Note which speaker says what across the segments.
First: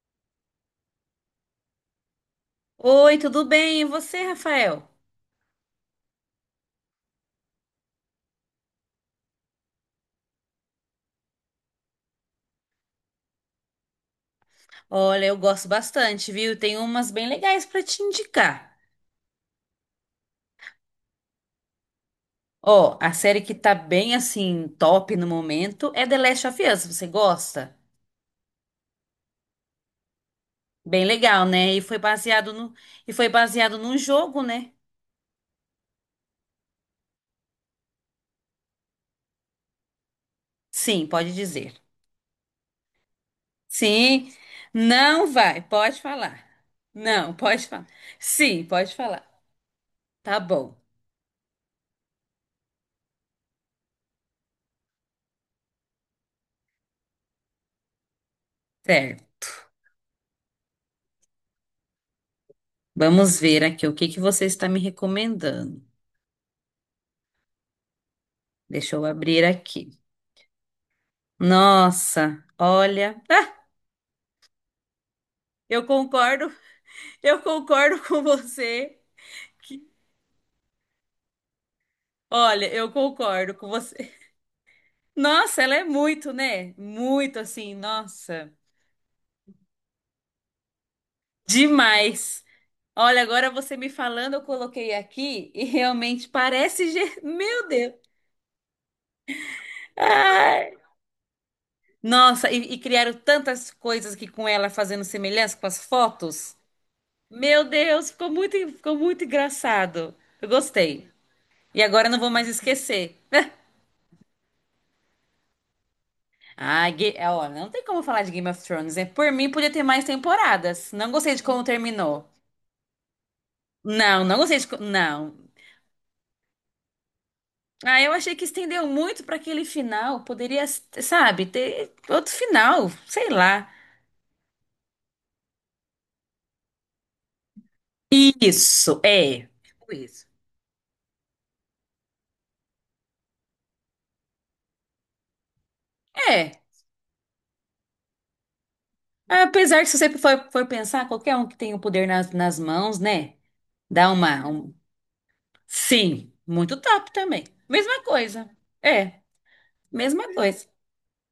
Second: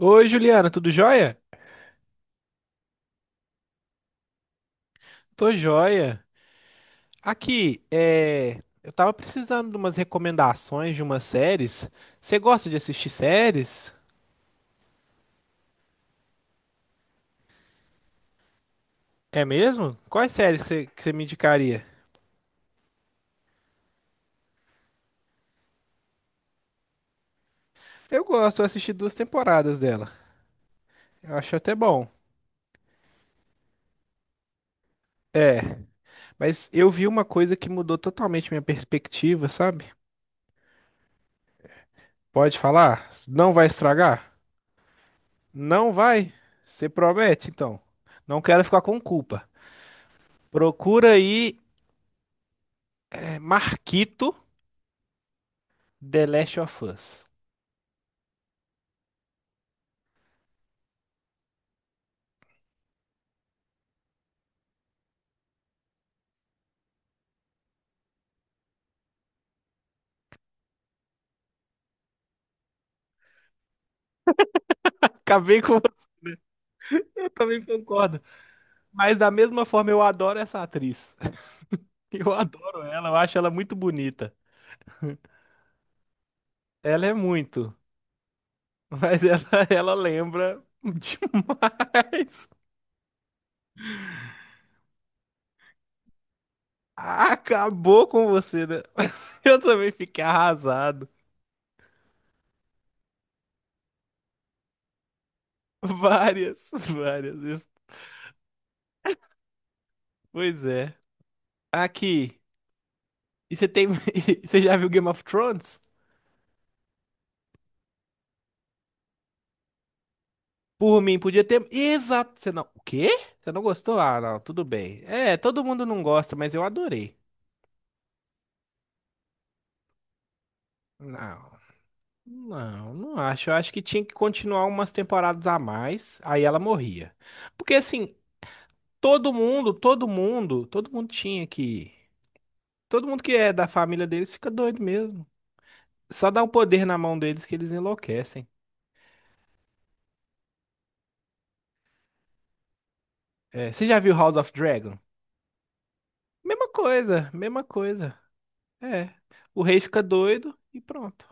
Speaker 1: Oi, Juliana, tudo jóia?
Speaker 2: Oi, tudo bem? E você, Rafael?
Speaker 1: Tô jóia. Aqui, eu tava precisando de umas recomendações de umas séries. Você gosta de assistir séries?
Speaker 2: Olha, eu gosto bastante, viu? Tem umas bem legais pra te indicar.
Speaker 1: É mesmo? Quais séries que você me indicaria?
Speaker 2: Ó, a série que tá bem assim top no momento é The Last of Us. Você gosta?
Speaker 1: Eu gosto, eu assisti duas temporadas dela.
Speaker 2: Bem
Speaker 1: Eu
Speaker 2: legal,
Speaker 1: acho até
Speaker 2: né? E foi
Speaker 1: bom.
Speaker 2: baseado no e foi baseado num jogo, né?
Speaker 1: É, mas eu vi uma coisa que mudou totalmente minha perspectiva, sabe?
Speaker 2: Sim, pode dizer.
Speaker 1: Pode falar? Não vai estragar?
Speaker 2: Sim. Não vai,
Speaker 1: Não
Speaker 2: pode
Speaker 1: vai?
Speaker 2: falar.
Speaker 1: Você
Speaker 2: Não,
Speaker 1: promete,
Speaker 2: pode
Speaker 1: então?
Speaker 2: falar.
Speaker 1: Não quero
Speaker 2: Sim,
Speaker 1: ficar
Speaker 2: pode
Speaker 1: com
Speaker 2: falar.
Speaker 1: culpa.
Speaker 2: Tá bom.
Speaker 1: Procura aí, Marquito. The Last of Us.
Speaker 2: Certo. Vamos ver aqui o que você está me recomendando. Deixa eu abrir aqui. Nossa, olha, ah,
Speaker 1: Acabei com.
Speaker 2: eu concordo,
Speaker 1: Eu
Speaker 2: eu
Speaker 1: também
Speaker 2: concordo
Speaker 1: concordo.
Speaker 2: com você.
Speaker 1: Mas da mesma
Speaker 2: que-
Speaker 1: forma eu adoro essa atriz. Eu
Speaker 2: Olha,
Speaker 1: adoro
Speaker 2: eu
Speaker 1: ela, eu acho ela
Speaker 2: concordo com
Speaker 1: muito
Speaker 2: você.
Speaker 1: bonita.
Speaker 2: Nossa, ela é muito, né?
Speaker 1: Ela é
Speaker 2: Muito
Speaker 1: muito,
Speaker 2: assim, nossa,
Speaker 1: mas ela lembra
Speaker 2: demais.
Speaker 1: demais.
Speaker 2: Olha, agora você me falando, eu coloquei aqui e realmente parece, meu Deus.
Speaker 1: Acabou com você, né? Eu também fiquei
Speaker 2: Ai.
Speaker 1: arrasado.
Speaker 2: Nossa, e criaram tantas coisas aqui com ela fazendo semelhança com as fotos.
Speaker 1: Várias, várias
Speaker 2: Meu
Speaker 1: vezes.
Speaker 2: Deus, ficou muito engraçado. Eu
Speaker 1: Pois é.
Speaker 2: gostei. E agora eu não vou
Speaker 1: Aqui.
Speaker 2: mais esquecer.
Speaker 1: E você tem. Você já viu Game of Thrones?
Speaker 2: Ah, ó, não tem como falar de Game of Thrones, né? Por mim, podia ter mais temporadas.
Speaker 1: Por
Speaker 2: Não
Speaker 1: mim,
Speaker 2: gostei
Speaker 1: podia
Speaker 2: de como
Speaker 1: ter.
Speaker 2: terminou.
Speaker 1: Exato. Você não. O quê? Você não gostou? Ah,
Speaker 2: Não,
Speaker 1: não, tudo bem. É,
Speaker 2: Não.
Speaker 1: todo mundo não gosta, mas eu adorei.
Speaker 2: Ah, eu achei que estendeu muito para aquele final. Poderia, sabe,
Speaker 1: Não,
Speaker 2: ter outro final.
Speaker 1: não, não
Speaker 2: Sei
Speaker 1: acho. Eu
Speaker 2: lá.
Speaker 1: acho que tinha que continuar umas temporadas a mais. Aí ela morria. Porque assim,
Speaker 2: Isso,
Speaker 1: todo
Speaker 2: é.
Speaker 1: mundo,
Speaker 2: Tipo
Speaker 1: todo
Speaker 2: isso.
Speaker 1: mundo, todo mundo tinha que. Todo mundo que é da família deles fica doido mesmo. Só dá o
Speaker 2: É.
Speaker 1: poder na mão deles que eles enlouquecem.
Speaker 2: Apesar que se você for pensar, qualquer um que tem o poder nas mãos, né?
Speaker 1: É, você já
Speaker 2: Dá
Speaker 1: viu House
Speaker 2: uma.
Speaker 1: of
Speaker 2: um-
Speaker 1: Dragon?
Speaker 2: Sim,
Speaker 1: Mesma
Speaker 2: muito top
Speaker 1: coisa,
Speaker 2: também.
Speaker 1: mesma
Speaker 2: Mesma
Speaker 1: coisa.
Speaker 2: coisa.
Speaker 1: É.
Speaker 2: É,
Speaker 1: O rei fica
Speaker 2: mesma
Speaker 1: doido
Speaker 2: coisa.
Speaker 1: e pronto.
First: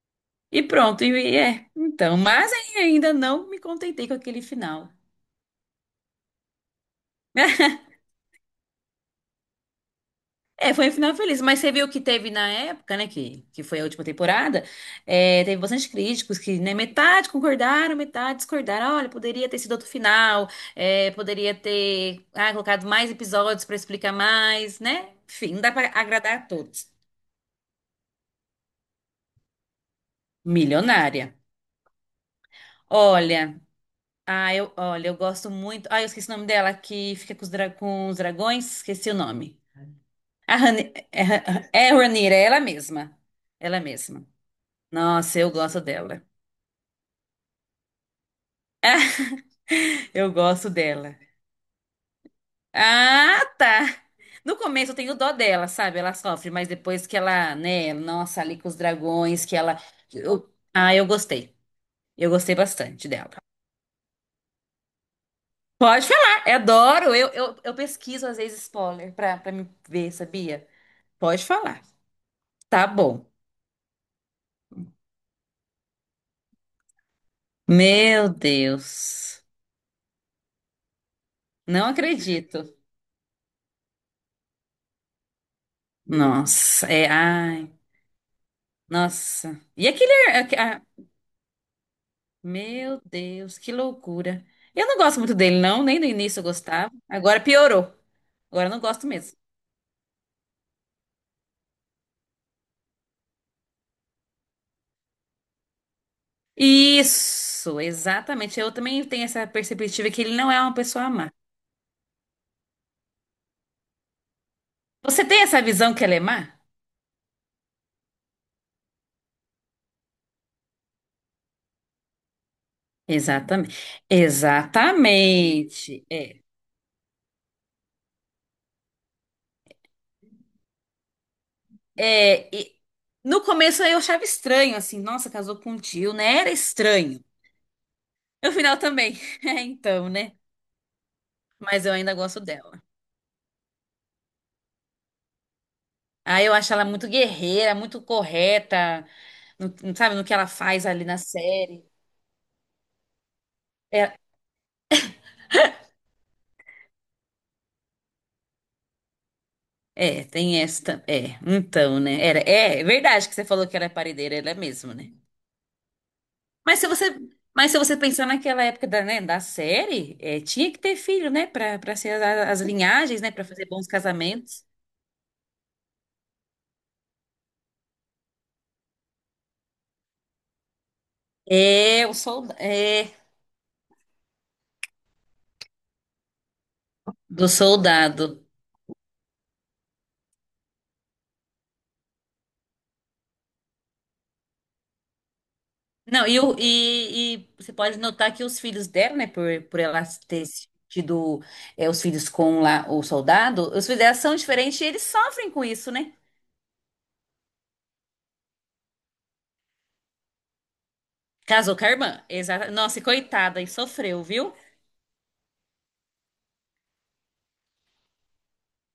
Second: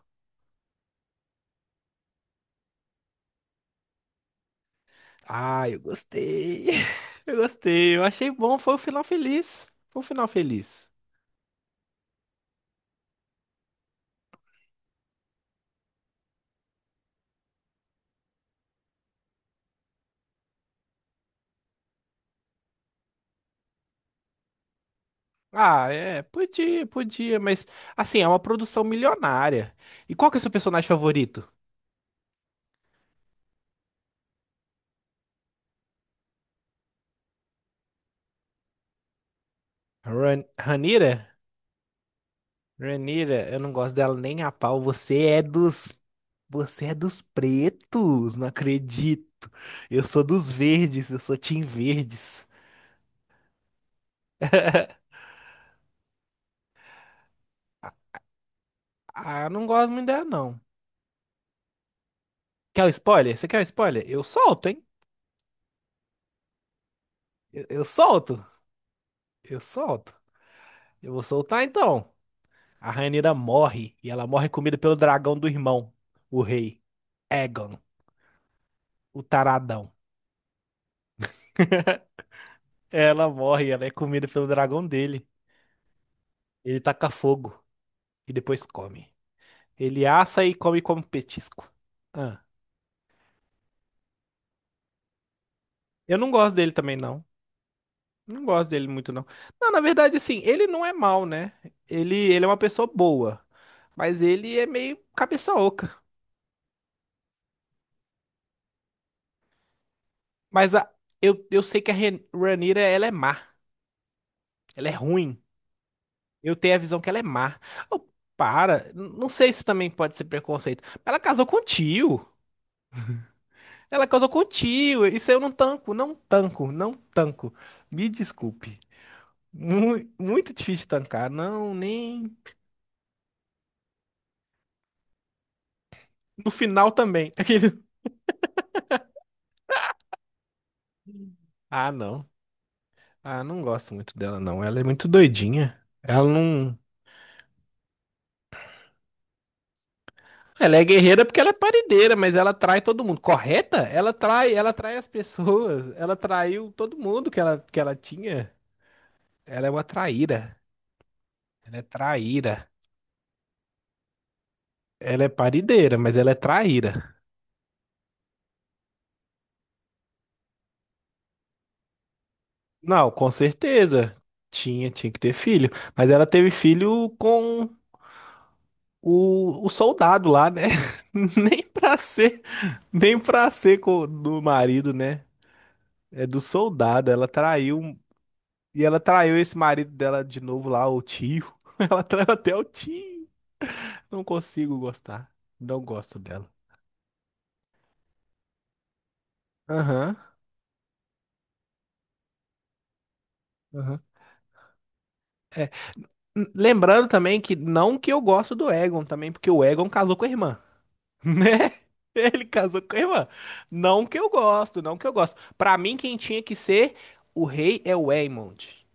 Speaker 2: E pronto, e é. Então, mas ainda não me contentei com aquele final.
Speaker 1: Ah, eu gostei. Eu gostei. Eu achei bom. Foi um final feliz. Foi um final
Speaker 2: É,
Speaker 1: feliz.
Speaker 2: foi um final feliz, mas você viu que teve na época, né, que foi a última temporada, é, teve bastante críticos que, né, metade concordaram, metade discordaram. Olha, poderia ter sido outro final, é, poderia ter, ah, colocado mais episódios pra explicar mais, né? Enfim, não dá pra
Speaker 1: Ah, é.
Speaker 2: agradar a
Speaker 1: Podia,
Speaker 2: todos.
Speaker 1: podia. Mas, assim, é uma produção milionária. E qual que é o seu personagem
Speaker 2: Milionária.
Speaker 1: favorito?
Speaker 2: Olha, ah, eu, olha, eu gosto muito. Ah, eu esqueci o nome dela, que fica com os, com os dragões, esqueci o nome.
Speaker 1: Ran
Speaker 2: A
Speaker 1: Ranira?
Speaker 2: Ranira, é ela mesma.
Speaker 1: Ranira, eu não
Speaker 2: Ela
Speaker 1: gosto dela
Speaker 2: mesma.
Speaker 1: nem a pau. Você
Speaker 2: Nossa,
Speaker 1: é
Speaker 2: eu gosto
Speaker 1: dos.
Speaker 2: dela.
Speaker 1: Você é dos pretos. Não acredito. Eu sou
Speaker 2: Eu
Speaker 1: dos
Speaker 2: gosto
Speaker 1: verdes.
Speaker 2: dela.
Speaker 1: Eu sou Team Verdes.
Speaker 2: Ah, tá. No começo eu tenho dó dela, sabe? Ela sofre, mas depois que ela, né? Nossa, ali com os
Speaker 1: Ah,
Speaker 2: dragões,
Speaker 1: eu
Speaker 2: que
Speaker 1: não
Speaker 2: ela.
Speaker 1: gosto muito dela, não.
Speaker 2: Ah, eu gostei. Eu gostei
Speaker 1: Quer o
Speaker 2: bastante dela.
Speaker 1: spoiler? Você quer o spoiler? Eu solto, hein?
Speaker 2: Pode falar, eu adoro. Eu, eu,
Speaker 1: Eu,
Speaker 2: eu
Speaker 1: eu
Speaker 2: pesquiso às
Speaker 1: solto.
Speaker 2: vezes spoiler pra
Speaker 1: Eu
Speaker 2: me ver,
Speaker 1: solto.
Speaker 2: sabia?
Speaker 1: Eu vou
Speaker 2: Pode
Speaker 1: soltar
Speaker 2: falar.
Speaker 1: então.
Speaker 2: Tá
Speaker 1: A
Speaker 2: bom.
Speaker 1: Rhaenyra morre e ela morre comida pelo dragão do irmão, o rei Aegon,
Speaker 2: Meu
Speaker 1: o
Speaker 2: Deus.
Speaker 1: taradão.
Speaker 2: Não acredito.
Speaker 1: Ela morre, ela é comida pelo dragão dele. Ele
Speaker 2: Nossa, é.
Speaker 1: taca fogo
Speaker 2: Ai.
Speaker 1: e depois come.
Speaker 2: Nossa. E
Speaker 1: Ele
Speaker 2: aquele.
Speaker 1: assa e
Speaker 2: aque-
Speaker 1: come
Speaker 2: ah,
Speaker 1: como petisco. Ah,
Speaker 2: meu Deus, que loucura. Eu não gosto muito dele, não. Nem no
Speaker 1: eu não
Speaker 2: início eu
Speaker 1: gosto dele
Speaker 2: gostava.
Speaker 1: também não.
Speaker 2: Agora piorou.
Speaker 1: Não
Speaker 2: Agora
Speaker 1: gosto
Speaker 2: eu não
Speaker 1: dele
Speaker 2: gosto
Speaker 1: muito não.
Speaker 2: mesmo.
Speaker 1: Não, na verdade assim, ele não é mal, né? Ele é uma pessoa boa, mas ele é meio cabeça oca.
Speaker 2: Isso, exatamente. Eu também tenho essa perspectiva que ele não é
Speaker 1: Mas
Speaker 2: uma pessoa má.
Speaker 1: eu sei que a Rhaenyra ela é má, ela é
Speaker 2: Você
Speaker 1: ruim.
Speaker 2: tem essa visão que ela é má?
Speaker 1: Eu tenho a visão que ela é má. Oh, para, não sei se também pode ser preconceito. Ela casou com o tio.
Speaker 2: Exatamente.
Speaker 1: Ela casou com o tio. Isso eu não tanco,
Speaker 2: Exatamente.
Speaker 1: não
Speaker 2: É.
Speaker 1: tanco, não tanco. Me desculpe. Muito, difícil tancar. Não, nem.
Speaker 2: É, e no começo eu achava estranho, assim, nossa, casou com um tio, né?
Speaker 1: No
Speaker 2: Era
Speaker 1: final
Speaker 2: estranho.
Speaker 1: também. Aquele-
Speaker 2: No final também. É, então, né? Mas
Speaker 1: Ah,
Speaker 2: eu ainda
Speaker 1: não.
Speaker 2: gosto dela.
Speaker 1: Ah, não gosto muito dela, não. Ela é muito doidinha. Ela
Speaker 2: Ah, eu acho
Speaker 1: não.
Speaker 2: ela muito guerreira, muito correta, sabe, no que ela
Speaker 1: Ela é
Speaker 2: faz ali na
Speaker 1: guerreira porque ela é
Speaker 2: série.
Speaker 1: paredeira, mas ela trai todo mundo. Correta?
Speaker 2: É,
Speaker 1: Ela trai as pessoas. Ela traiu todo mundo que ela tinha. Ela é uma
Speaker 2: é,
Speaker 1: traíra.
Speaker 2: tem esta. É,
Speaker 1: Ela é
Speaker 2: então, né? Era,
Speaker 1: traíra.
Speaker 2: é, é verdade que você falou que ela é paredeira, ela é mesmo, né?
Speaker 1: Ela é parideira, mas ela é
Speaker 2: Mas se
Speaker 1: traíra.
Speaker 2: você, mas se você pensar naquela época da, né, da série, é, tinha que ter filho, né? Pra ser as, as
Speaker 1: Não,
Speaker 2: linhagens,
Speaker 1: com
Speaker 2: né? Pra fazer bons
Speaker 1: certeza.
Speaker 2: casamentos.
Speaker 1: Tinha que ter filho. Mas ela teve filho com o soldado lá, né? Nem pra
Speaker 2: É, o
Speaker 1: ser,
Speaker 2: soldado. É,
Speaker 1: nem pra ser do marido, né? É do soldado. Ela
Speaker 2: do
Speaker 1: traiu.
Speaker 2: soldado.
Speaker 1: E ela traiu esse marido dela de novo lá, o tio. Ela traiu até o tio. Não consigo gostar. Não gosto
Speaker 2: Não, e,
Speaker 1: dela.
Speaker 2: o- e, e você pode notar que os filhos dela, né, por ela
Speaker 1: Aham.
Speaker 2: ter tido é, os filhos com lá o soldado, os filhos
Speaker 1: Aham.
Speaker 2: dela são diferentes e eles sofrem com isso, né?
Speaker 1: Lembrando também que não que eu gosto do Egon também, porque o Egon casou com a irmã, né?
Speaker 2: Casou com a irmã.
Speaker 1: Ele
Speaker 2: Exa
Speaker 1: casou com
Speaker 2: nossa,
Speaker 1: a
Speaker 2: e
Speaker 1: irmã.
Speaker 2: coitada, e
Speaker 1: Não que
Speaker 2: sofreu,
Speaker 1: eu
Speaker 2: viu?
Speaker 1: gosto, não que eu gosto. Pra mim, quem tinha que ser o rei é o Aemond.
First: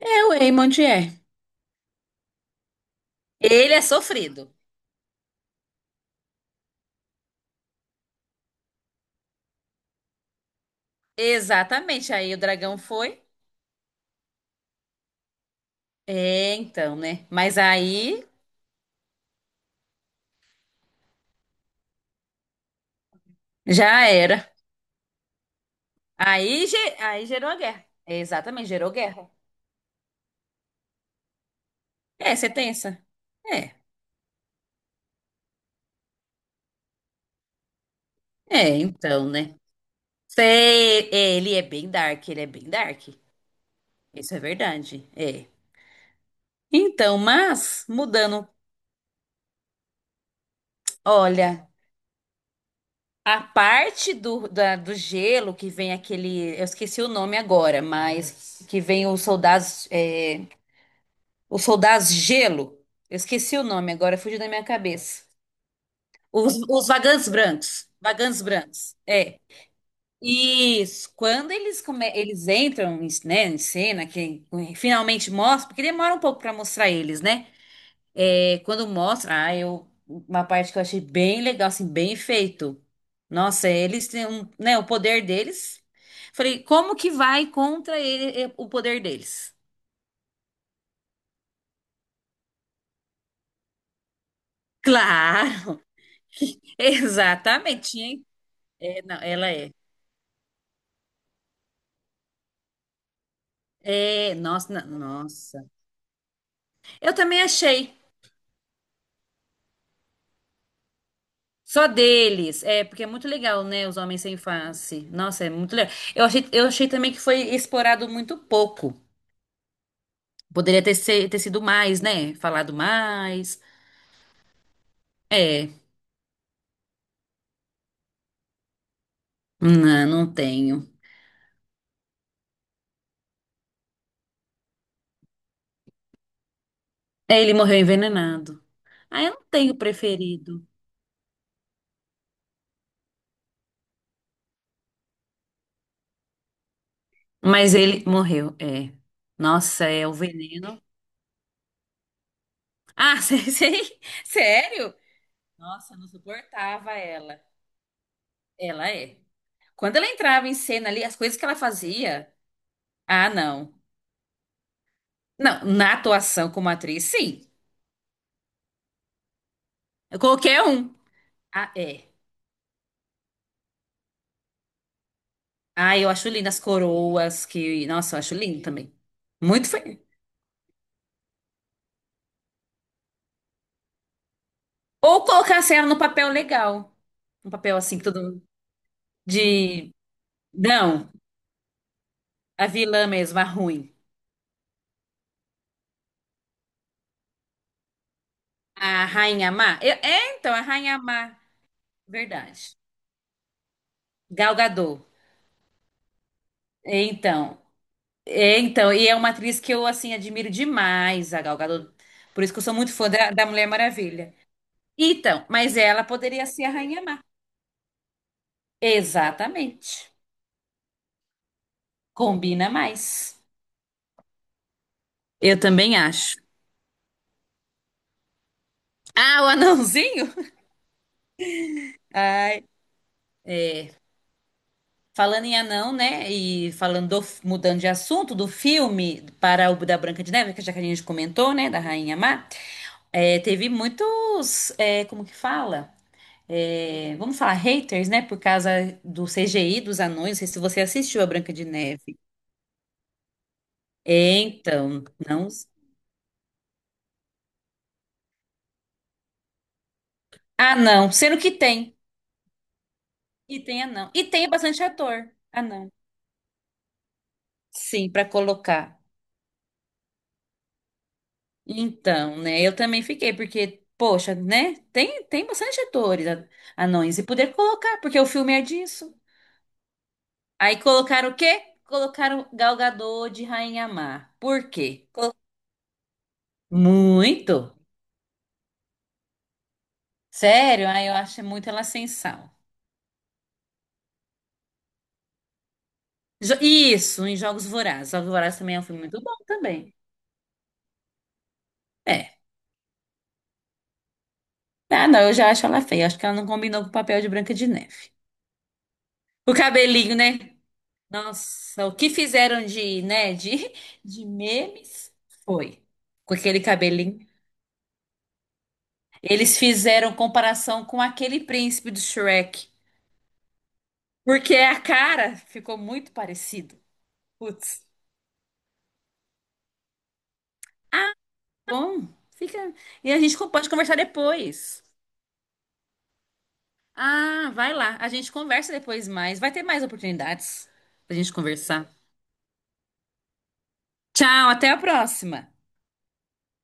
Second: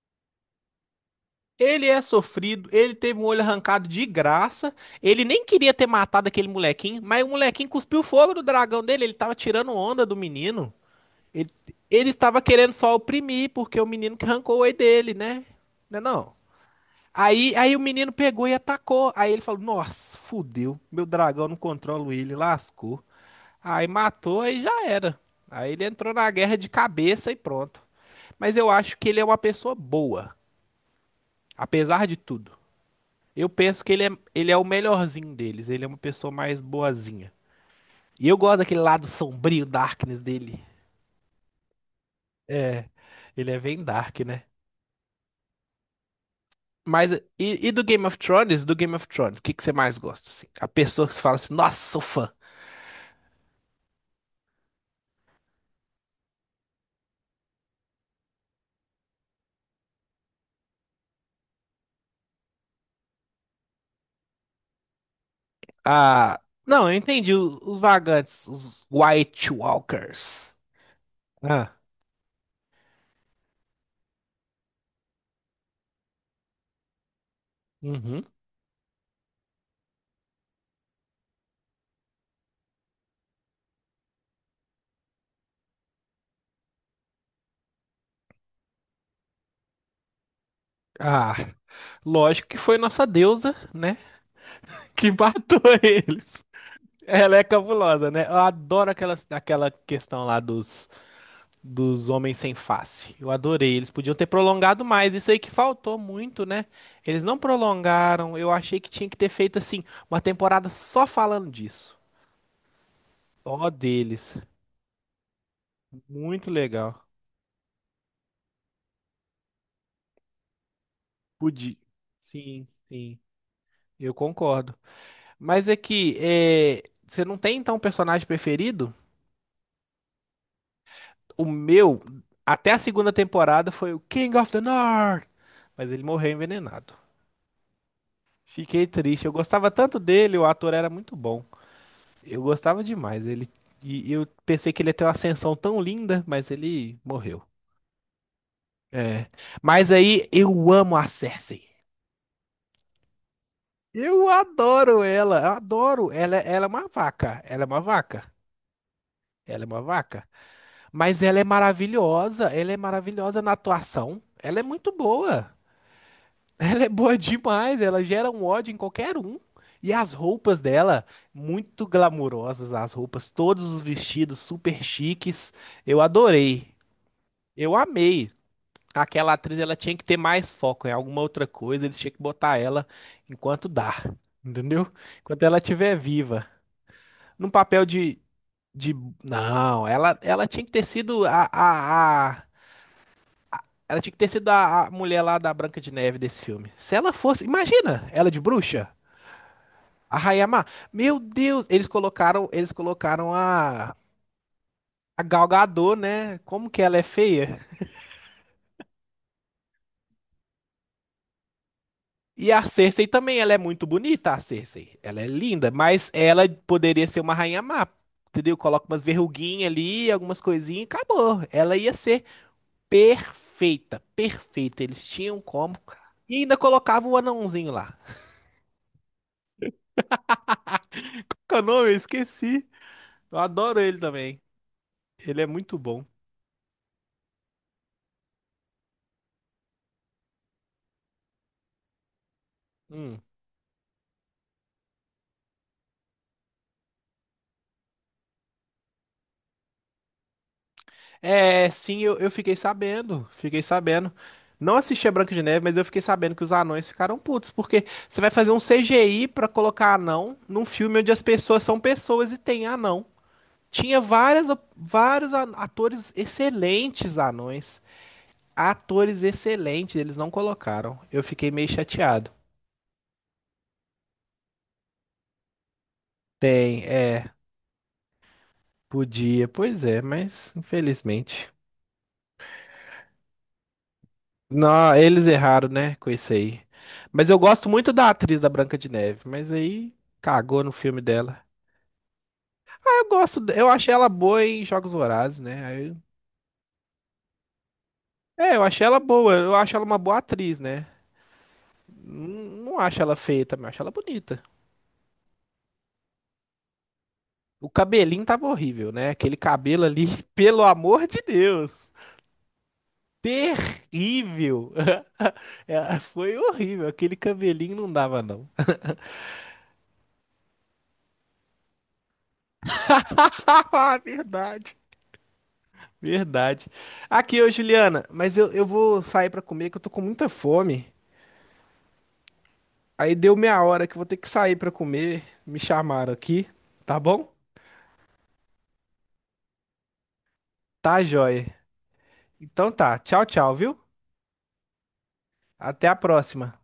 Speaker 2: É, o Eamon de é.
Speaker 1: Ele é sofrido, ele teve um olho
Speaker 2: Ele é
Speaker 1: arrancado de
Speaker 2: sofrido.
Speaker 1: graça. Ele nem queria ter matado aquele molequinho, mas o molequinho cuspiu fogo do dragão dele. Ele tava tirando onda do menino. Ele, ele
Speaker 2: Exatamente. Aí o
Speaker 1: estava querendo
Speaker 2: dragão
Speaker 1: só
Speaker 2: foi.
Speaker 1: oprimir, porque o menino que arrancou o olho dele, né? Não é não?
Speaker 2: É, então, né?
Speaker 1: Aí,
Speaker 2: Mas
Speaker 1: aí o menino
Speaker 2: aí
Speaker 1: pegou e atacou. Aí ele falou: Nossa, fudeu. Meu dragão não controla ele, lascou. Aí
Speaker 2: já
Speaker 1: matou
Speaker 2: era.
Speaker 1: e já era. Aí ele entrou na guerra
Speaker 2: Aí,
Speaker 1: de
Speaker 2: ge- aí
Speaker 1: cabeça e
Speaker 2: gerou a
Speaker 1: pronto.
Speaker 2: guerra. É,
Speaker 1: Mas eu
Speaker 2: exatamente, gerou
Speaker 1: acho que ele é
Speaker 2: guerra.
Speaker 1: uma pessoa boa, apesar de
Speaker 2: É, você
Speaker 1: tudo.
Speaker 2: tem essa?
Speaker 1: Eu
Speaker 2: É,
Speaker 1: penso que ele é o melhorzinho deles. Ele é uma pessoa mais boazinha. E eu gosto
Speaker 2: é,
Speaker 1: daquele lado
Speaker 2: então, né?
Speaker 1: sombrio, darkness dele.
Speaker 2: Sei, é, ele é bem dark, ele é bem
Speaker 1: É,
Speaker 2: dark.
Speaker 1: ele é bem dark,
Speaker 2: Isso é
Speaker 1: né?
Speaker 2: verdade. É.
Speaker 1: Mas
Speaker 2: Então,
Speaker 1: e do
Speaker 2: mas
Speaker 1: Game of
Speaker 2: mudando,
Speaker 1: Thrones? Do Game of Thrones, o que que você mais gosta? Assim? A pessoa que você fala assim:
Speaker 2: olha,
Speaker 1: Nossa, sou fã.
Speaker 2: a parte do, do gelo que vem aquele, eu esqueci o nome agora, mas que vem os soldados, é, os soldados gelo. Eu esqueci o nome agora, fugiu da minha cabeça.
Speaker 1: Ah,
Speaker 2: Os
Speaker 1: não, eu
Speaker 2: vagantes
Speaker 1: entendi. Os
Speaker 2: brancos, vagantes
Speaker 1: vagantes, os
Speaker 2: brancos. É.
Speaker 1: White Walkers.
Speaker 2: Isso, quando
Speaker 1: Ah,
Speaker 2: eles, eles entram em, né, em cena, que eh, finalmente mostra, porque demora um pouco para mostrar eles, né?
Speaker 1: uhum.
Speaker 2: É, quando mostra, ah, eu, uma parte que eu achei bem legal, assim, bem feito. Nossa, eles têm um, né, o poder deles. Falei, como que vai contra ele, eh, o poder deles?
Speaker 1: Ah, lógico que foi nossa deusa, né? Que matou
Speaker 2: Claro,
Speaker 1: eles. Ela é
Speaker 2: exatamente.
Speaker 1: cabulosa, né? Eu adoro
Speaker 2: É,
Speaker 1: aquela,
Speaker 2: não, ela
Speaker 1: aquela
Speaker 2: é.
Speaker 1: questão lá dos homens sem face. Eu adorei. Eles podiam ter
Speaker 2: É, nossa,
Speaker 1: prolongado mais. Isso aí que
Speaker 2: nossa.
Speaker 1: faltou muito, né?
Speaker 2: Eu
Speaker 1: Eles não
Speaker 2: também achei.
Speaker 1: prolongaram. Eu achei que tinha que ter feito, assim, uma temporada só falando
Speaker 2: Só
Speaker 1: disso.
Speaker 2: deles. É, porque é muito legal,
Speaker 1: Só
Speaker 2: né? Os homens
Speaker 1: deles.
Speaker 2: sem face. Nossa, é muito legal. Eu achei,
Speaker 1: Muito
Speaker 2: eu achei
Speaker 1: legal.
Speaker 2: também que foi explorado muito pouco. Poderia ter, ter sido
Speaker 1: Podia.
Speaker 2: mais, né?
Speaker 1: Sim,
Speaker 2: Falado
Speaker 1: sim.
Speaker 2: mais.
Speaker 1: Eu concordo. Mas
Speaker 2: É,
Speaker 1: é que é, você não tem então um personagem preferido?
Speaker 2: não, não tenho.
Speaker 1: O meu, até a segunda temporada, foi o King of the North. Mas ele morreu envenenado.
Speaker 2: É, ele morreu envenenado.
Speaker 1: Fiquei
Speaker 2: Ah,
Speaker 1: triste. Eu
Speaker 2: eu não
Speaker 1: gostava
Speaker 2: tenho
Speaker 1: tanto dele, o
Speaker 2: preferido.
Speaker 1: ator era muito bom. Eu gostava demais. E eu pensei que ele ia ter uma ascensão tão linda, mas ele morreu.
Speaker 2: Mas ele morreu, é.
Speaker 1: É.
Speaker 2: Nossa,
Speaker 1: Mas
Speaker 2: é o
Speaker 1: aí eu
Speaker 2: veneno.
Speaker 1: amo a Cersei.
Speaker 2: Ah, sei, sei.
Speaker 1: Eu
Speaker 2: Sério?
Speaker 1: adoro ela, eu
Speaker 2: Nossa, eu não
Speaker 1: adoro. Ela é uma
Speaker 2: suportava ela.
Speaker 1: vaca. Ela é uma vaca.
Speaker 2: Ela é.
Speaker 1: Ela é uma
Speaker 2: Quando ela
Speaker 1: vaca.
Speaker 2: entrava em cena ali, as
Speaker 1: Mas
Speaker 2: coisas que ela fazia.
Speaker 1: ela é
Speaker 2: Ah,
Speaker 1: maravilhosa na
Speaker 2: não.
Speaker 1: atuação. Ela é muito boa.
Speaker 2: Não, na atuação como
Speaker 1: Ela é
Speaker 2: atriz,
Speaker 1: boa
Speaker 2: sim.
Speaker 1: demais, ela gera um ódio em qualquer um. E as
Speaker 2: Qualquer
Speaker 1: roupas
Speaker 2: um.
Speaker 1: dela,
Speaker 2: Ah,
Speaker 1: muito
Speaker 2: é.
Speaker 1: glamurosas as roupas, todos os vestidos super chiques.
Speaker 2: Ah,
Speaker 1: Eu
Speaker 2: eu acho lindo as
Speaker 1: adorei.
Speaker 2: coroas
Speaker 1: Eu
Speaker 2: que. Nossa, eu
Speaker 1: amei.
Speaker 2: acho lindo também.
Speaker 1: Aquela atriz,
Speaker 2: Muito
Speaker 1: ela tinha
Speaker 2: feio.
Speaker 1: que ter mais foco em alguma outra coisa, eles tinham que botar ela enquanto dá, entendeu?
Speaker 2: Ou
Speaker 1: Enquanto ela
Speaker 2: colocasse ela
Speaker 1: estiver
Speaker 2: no papel
Speaker 1: viva.
Speaker 2: legal.
Speaker 1: Num
Speaker 2: Um papel
Speaker 1: papel
Speaker 2: assim que
Speaker 1: de,
Speaker 2: todo mundo.
Speaker 1: de... Não,
Speaker 2: De.
Speaker 1: ela tinha que ter
Speaker 2: Não,
Speaker 1: sido.
Speaker 2: a vilã mesmo, a ruim.
Speaker 1: Ela tinha que ter sido a mulher lá da Branca de Neve desse filme. Se ela fosse, imagina, ela de bruxa,
Speaker 2: A Rainha Má.
Speaker 1: a
Speaker 2: É,
Speaker 1: Rainha
Speaker 2: então, a
Speaker 1: Má.
Speaker 2: Rainha
Speaker 1: Meu
Speaker 2: Má.
Speaker 1: Deus, eles colocaram, eles
Speaker 2: Verdade.
Speaker 1: colocaram a
Speaker 2: Gal Gadot.
Speaker 1: a Gal Gadot, né? Como que ela é
Speaker 2: É,
Speaker 1: feia?
Speaker 2: então. É, então. E é uma atriz que eu, assim, admiro demais, a Gal Gadot. Por
Speaker 1: E
Speaker 2: isso que
Speaker 1: a
Speaker 2: eu sou muito
Speaker 1: Cersei
Speaker 2: fã da,
Speaker 1: também,
Speaker 2: da
Speaker 1: ela é
Speaker 2: Mulher
Speaker 1: muito bonita,
Speaker 2: Maravilha.
Speaker 1: a Cersei. Ela é
Speaker 2: Então,
Speaker 1: linda,
Speaker 2: mas ela
Speaker 1: mas
Speaker 2: poderia
Speaker 1: ela
Speaker 2: ser a Rainha
Speaker 1: poderia ser
Speaker 2: Má.
Speaker 1: uma rainha má, entendeu? Coloca umas verruguinhas ali,
Speaker 2: Exatamente.
Speaker 1: algumas coisinhas, e acabou. Ela ia ser
Speaker 2: Combina mais.
Speaker 1: perfeita, perfeita. Eles tinham
Speaker 2: Eu
Speaker 1: como.
Speaker 2: também
Speaker 1: E
Speaker 2: acho.
Speaker 1: ainda colocava o anãozinho lá.
Speaker 2: Ah, o anãozinho?
Speaker 1: Qual que é o nome? Eu
Speaker 2: Ai.
Speaker 1: esqueci. Eu adoro ele também. Ele
Speaker 2: Falando
Speaker 1: é
Speaker 2: em
Speaker 1: muito
Speaker 2: anão,
Speaker 1: bom.
Speaker 2: né? E falando mudando de assunto do filme para o da Branca de Neve, que já que a gente comentou, né? Da Rainha Má,
Speaker 1: Hum.
Speaker 2: é, teve muitos, é, como que fala? É, vamos falar haters, né? Por causa do CGI dos anões. Não sei se você assistiu a Branca de
Speaker 1: É, sim,
Speaker 2: Neve.
Speaker 1: eu fiquei sabendo. Fiquei sabendo.
Speaker 2: É,
Speaker 1: Não
Speaker 2: então,
Speaker 1: assisti a Branca de
Speaker 2: não.
Speaker 1: Neve, mas eu fiquei sabendo que os anões ficaram putos, porque você vai fazer um CGI pra colocar anão num
Speaker 2: Ah,
Speaker 1: filme onde
Speaker 2: não.
Speaker 1: as
Speaker 2: Sendo que
Speaker 1: pessoas são
Speaker 2: tem.
Speaker 1: pessoas e tem anão.
Speaker 2: E tem
Speaker 1: Tinha
Speaker 2: anão. E tem bastante ator.
Speaker 1: vários
Speaker 2: Ah, não.
Speaker 1: atores excelentes anões.
Speaker 2: Sim, para colocar.
Speaker 1: Atores excelentes, eles não colocaram. Eu fiquei meio chateado.
Speaker 2: Então, né? Eu também fiquei, porque, poxa, né? Tem, tem bastante atores
Speaker 1: Tem,
Speaker 2: anões e poder colocar, porque o filme é disso.
Speaker 1: podia, pois é, mas
Speaker 2: Aí colocaram o
Speaker 1: infelizmente.
Speaker 2: quê? Colocaram Gal Gadot de Rainha Má. Por
Speaker 1: Não,
Speaker 2: quê?
Speaker 1: eles erraram, né? Com isso aí. Mas eu
Speaker 2: Muito.
Speaker 1: gosto muito da atriz da Branca de Neve, mas aí cagou no
Speaker 2: Sério?
Speaker 1: filme
Speaker 2: Aí eu
Speaker 1: dela.
Speaker 2: acho muito ela sem sal.
Speaker 1: Eu achei ela boa em Jogos Vorazes, né? Aí eu-
Speaker 2: Isso, em Jogos Vorazes. Jogos
Speaker 1: é,
Speaker 2: Vorazes
Speaker 1: eu
Speaker 2: também é um
Speaker 1: achei ela
Speaker 2: filme muito
Speaker 1: boa,
Speaker 2: bom
Speaker 1: eu acho ela
Speaker 2: também.
Speaker 1: uma boa atriz, né? Não,
Speaker 2: É.
Speaker 1: não acho ela feia também, acho ela bonita.
Speaker 2: Ah, não, eu já acho ela feia. Acho que ela não combinou com o papel de Branca de
Speaker 1: O
Speaker 2: Neve.
Speaker 1: cabelinho tava horrível, né? Aquele
Speaker 2: O
Speaker 1: cabelo ali,
Speaker 2: cabelinho, né?
Speaker 1: pelo amor de
Speaker 2: Nossa,
Speaker 1: Deus,
Speaker 2: o que fizeram de, né, de, de
Speaker 1: terrível.
Speaker 2: memes foi
Speaker 1: É,
Speaker 2: com
Speaker 1: foi
Speaker 2: aquele
Speaker 1: horrível, aquele
Speaker 2: cabelinho.
Speaker 1: cabelinho não dava não.
Speaker 2: Eles fizeram comparação com aquele príncipe do Shrek,
Speaker 1: Haha,
Speaker 2: porque
Speaker 1: verdade.
Speaker 2: a cara ficou muito
Speaker 1: Verdade.
Speaker 2: parecido.
Speaker 1: Aqui, ô
Speaker 2: Putz,
Speaker 1: Juliana, mas eu vou sair pra comer que eu tô com muita fome.
Speaker 2: bom, fica. E
Speaker 1: Aí
Speaker 2: a
Speaker 1: deu
Speaker 2: gente
Speaker 1: meia
Speaker 2: pode
Speaker 1: hora que
Speaker 2: conversar
Speaker 1: eu vou ter que sair pra
Speaker 2: depois.
Speaker 1: comer. Me chamaram aqui, tá bom?
Speaker 2: Ah, vai lá, a gente conversa depois mais. Vai ter mais oportunidades
Speaker 1: Tá,
Speaker 2: pra gente
Speaker 1: joia.
Speaker 2: conversar.
Speaker 1: Então tá. Tchau, tchau, viu?
Speaker 2: Tchau, até a próxima.
Speaker 1: Até a próxima.